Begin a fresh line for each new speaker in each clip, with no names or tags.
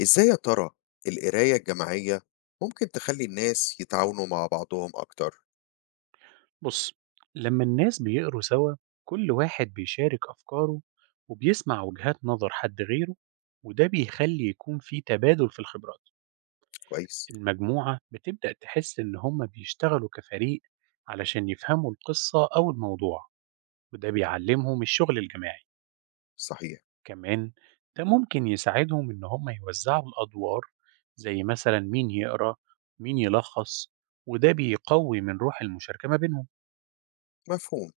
إزاي يا ترى القراية الجماعية ممكن تخلّي الناس يتعاونوا مع بعضهم أكتر؟
بص، لما الناس بيقروا سوا كل واحد بيشارك أفكاره وبيسمع وجهات نظر حد غيره، وده بيخلي يكون في تبادل في الخبرات.
كويس،
المجموعة بتبدأ تحس إن هما بيشتغلوا كفريق علشان يفهموا القصة أو الموضوع، وده بيعلمهم الشغل الجماعي.
صحيح،
كمان ده ممكن يساعدهم إن هما يوزعوا الأدوار، زي مثلا مين يقرأ مين يلخص، وده بيقوي من روح المشاركة ما بينهم.
مفهوم.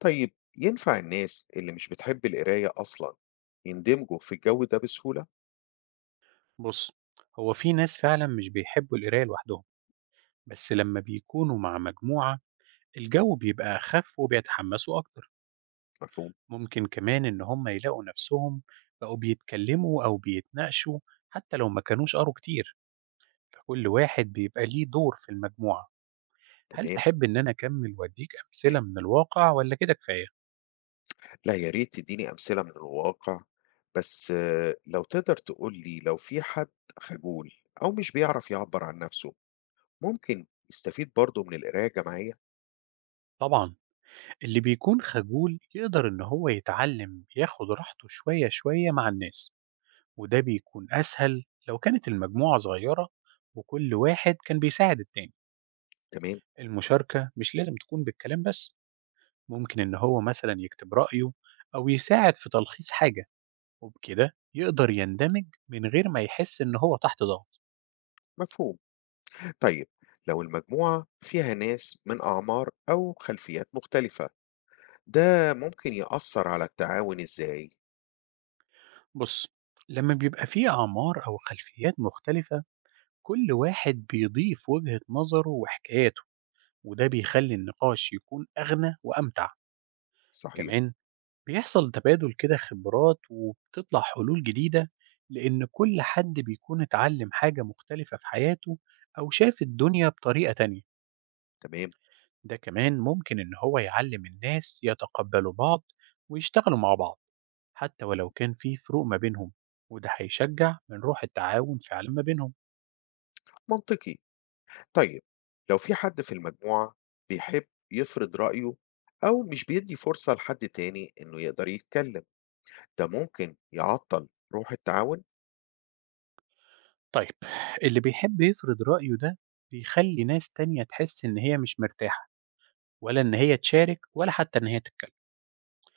طيب ينفع الناس اللي مش بتحب القراية أصلًا يندمجوا في الجو ده بسهولة؟
بص، هو في ناس فعلا مش بيحبوا القراية لوحدهم، بس لما بيكونوا مع مجموعة الجو بيبقى أخف وبيتحمسوا أكتر.
مفهوم،
ممكن كمان إن هم يلاقوا نفسهم بقوا بيتكلموا أو بيتناقشوا حتى لو ما كانوش قروا كتير، فكل واحد بيبقى ليه دور في المجموعة. هل
تمام.
تحب إن أنا أكمل وأديك أمثلة من الواقع ولا كده كفاية؟
لا يا ريت تدّيني أمثلة من الواقع، بس لو تقدر تقول لي لو في حد خجول أو مش بيعرف يعبّر عن نَفْسه، ممكن يستفيد برضه من القراية الجماعية؟
طبعا، اللي بيكون خجول يقدر إن هو يتعلم ياخد راحته شوية شوية مع الناس، وده بيكون أسهل لو كانت المجموعة صغيرة وكل واحد كان بيساعد التاني.
تمام،
المشاركة مش لازم تكون بالكلام بس، ممكن إن هو مثلا يكتب رأيه أو يساعد في تلخيص حاجة، وبكده يقدر يندمج من غير ما يحس إن هو تحت ضغط.
مفهوم. طيب لو المجموعة فيها ناس من أعمار أو خلفيات مختلفة ده ممكن يأثر على التعاون إزاي؟
بص، لما بيبقى فيه أعمار أو خلفيات مختلفة كل واحد بيضيف وجهة نظره وحكاياته، وده بيخلي النقاش يكون أغنى وأمتع.
صحيح،
كمان بيحصل تبادل كده خبرات وبتطلع حلول جديدة، لأن كل حد بيكون اتعلم حاجة مختلفة في حياته أو شاف الدنيا بطريقة تانية.
تمام،
ده كمان ممكن إن هو يعلم الناس يتقبلوا بعض ويشتغلوا مع بعض حتى ولو كان في فروق ما بينهم، وده هيشجع من روح التعاون فعلا ما بينهم.
منطقي. طيب لو في حد في المجموعة بيحب يفرض رأيه أو مش بيدي فرصة لحد تاني إنه يقدر يتكلم، ده ممكن يعطل روح التعاون؟
طيب، اللي بيحب يفرض رأيه ده بيخلي ناس تانية تحس إن هي مش مرتاحة، ولا إن هي تشارك ولا حتى إن هي تتكلم.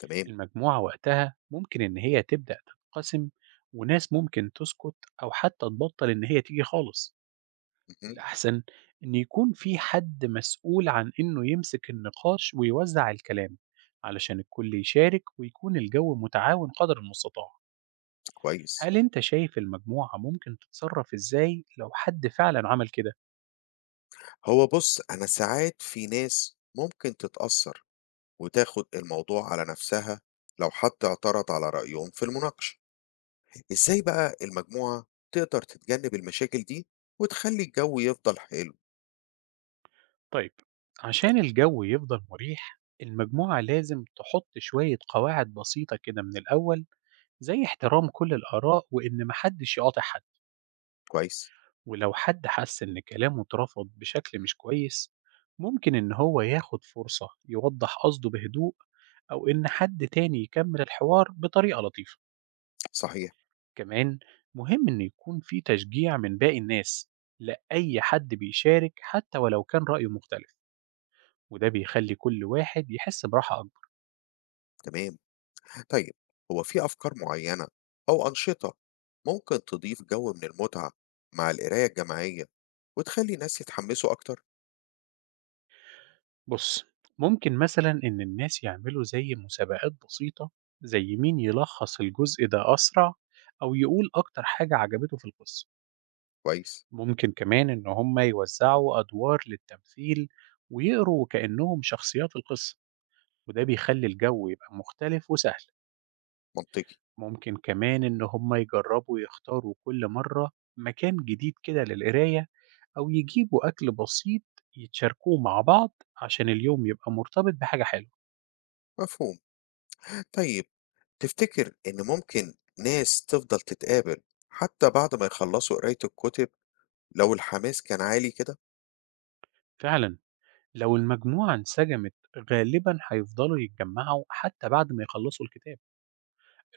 تمام،
المجموعة وقتها ممكن إن هي تبدأ تتقسم، وناس ممكن تسكت أو حتى تبطل إن هي تيجي خالص.
مهم.
الأحسن إن يكون في حد مسؤول عن إنه يمسك النقاش ويوزع الكلام، علشان الكل يشارك ويكون الجو متعاون قدر المستطاع.
كويس،
هل أنت شايف المجموعة ممكن تتصرف إزاي لو حد فعلا عمل كده؟
هو بص، أنا ساعات في ناس ممكن تتأثر وتاخد الموضوع على نفسها لو حد اعترض على رأيهم في المناقشة. إزاي بقى المجموعة تقدر تتجنب المشاكل دي وتخلي الجو يفضل حلو؟
طيب، عشان الجو يفضل مريح المجموعة لازم تحط شوية قواعد بسيطة كده من الأول، زي احترام كل الآراء وإن محدش يقاطع حد.
كويس،
ولو حد حس إن كلامه اترفض بشكل مش كويس ممكن إن هو ياخد فرصة يوضح قصده بهدوء، أو إن حد تاني يكمل الحوار بطريقة لطيفة.
صحيح،
كمان مهم إن يكون في تشجيع من باقي الناس لأي حد بيشارك حتى ولو كان رأيه مختلف، وده بيخلي كل واحد يحس براحة أكبر.
تمام. طيب هو في أفكار معينة أو أنشطة ممكن تضيف جو من المتعة مع القراية الجماعية وتخلي الناس يتحمسوا أكتر؟
بص، ممكن مثلا إن الناس يعملوا زي مسابقات بسيطة، زي مين يلخص الجزء ده أسرع أو يقول أكتر حاجة عجبته في القصة.
كويس،
ممكن كمان إن هم يوزعوا أدوار للتمثيل ويقروا كأنهم شخصيات القصة، وده بيخلي الجو يبقى مختلف وسهل.
منطقي،
ممكن كمان إن هم يجربوا يختاروا كل مرة مكان جديد كده للقراية، أو يجيبوا أكل بسيط يتشاركوه مع بعض، عشان اليوم يبقى مرتبط بحاجة حلوة.
مفهوم. طيب تفتكر إن ممكن ناس تفضل تتقابل حتى بعد ما يخلصوا قراية الكتب لو الحماس كان عالي كده؟
فعلا، لو المجموعة انسجمت غالبا هيفضلوا يتجمعوا حتى بعد ما يخلصوا الكتاب.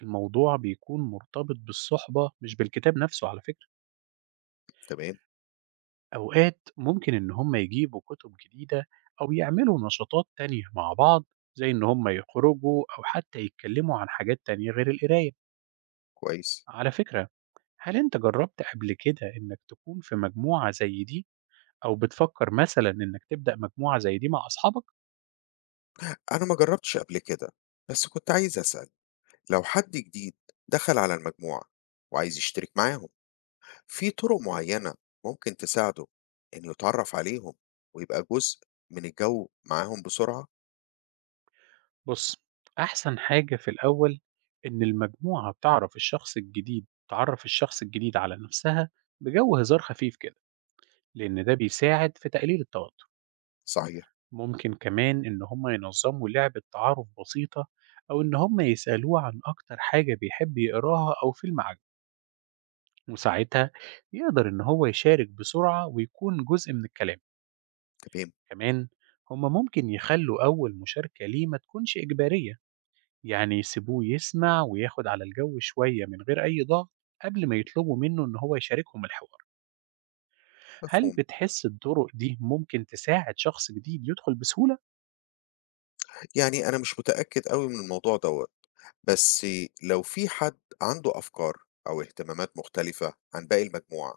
الموضوع بيكون مرتبط بالصحبة مش بالكتاب نفسه على فكرة.
تمام،
أوقات ممكن إن هم يجيبوا كتب جديدة أو يعملوا نشاطات تانية مع بعض، زي إن هم يخرجوا أو حتى يتكلموا عن حاجات تانية غير القراية.
كويس.
على فكرة، هل أنت جربت قبل كده إنك تكون في مجموعة زي دي أو بتفكر مثلا إنك تبدأ مجموعة زي دي مع أصحابك؟
أنا ما جربتش قبل كده بس كنت عايز أسأل، لو حد جديد دخل على المجموعة وعايز يشترك معاهم في طرق معينة، ممكن تساعده إنه يتعرف عليهم ويبقى جزء من الجو معاهم بسرعة؟
بُص، أحسن حاجة في الأول إن المجموعة تعرف الشخص الجديد، تعرّف الشخص الجديد على نَفْسها بجَو هزار خفيف كده، لإن ده بيساعد في تقليل التوتر.
صحيح،
ممكن كمان إن هم ينظّموا لعبة تعارُف بسيطة، أو إن هم يسألوه عن أكتر حاجة بيحب يقراها أو فيلم عاجبه، وساعتها يقدر إن هو يشارك بسرعة ويكون جزء من الكلام.
تمام،
كمان هم ممكن يخلّوا أول مشاركة ليه ما تكونش إجبارية، يعني يسيبوه يسمع وياخد على الجو شوية من غير أي ضغط قبل ما يطلبوا منه إن هو يشاركهم الحوار. هل
مفهوم.
بتحس الطرق دي ممكن تساعد شخص جديد يدخل بسهولة؟
يعني أنا مش متأكد قوي من الموضوع دوت، بس لو في حد عنده أفكار أو اهتمامات مختلفة عن باقي المجموعة،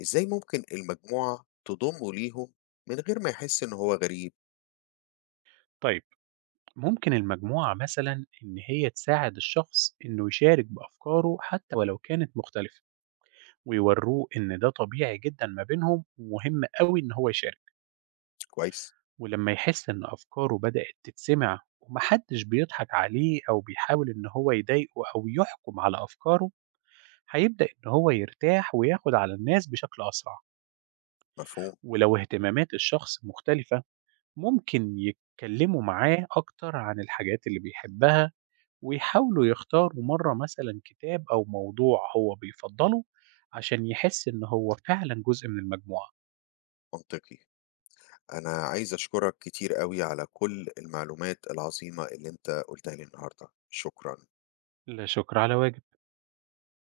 إزاي ممكن المجموعة تضمه ليهم من غير ما يحس إن هو غريب؟
طيب، ممكن المجموعة مثلا إن هي تساعد الشخص إنه يشارك بأفكاره حتى ولو كانت مختلفة، ويوروه إن ده طبيعي جدا ما بينهم ومهم قوي إن هو يشارك.
كويس؟
ولما يحس إن أفكاره بدأت تتسمع ومحدش بيضحك عليه أو بيحاول إن هو يضايقه أو يحكم على أفكاره هيبدأ إن هو يرتاح وياخد على الناس بشكل أسرع.
مفهوم؟
ولو اهتمامات الشخص مختلفة ممكن يتكلموا معاه أكتر عن الحاجات اللي بيحبها، ويحاولوا يختاروا مرة مثلا كتاب أو موضوع هو بيفضله، عشان يحس إن هو فعلا جزء من المجموعة.
منطقي. أنا عايز أشكرك كتير قوي على كل المعلومات العظيمة اللي أنت قلتها لي النهاردة. شكرا.
لا شكر على واجب.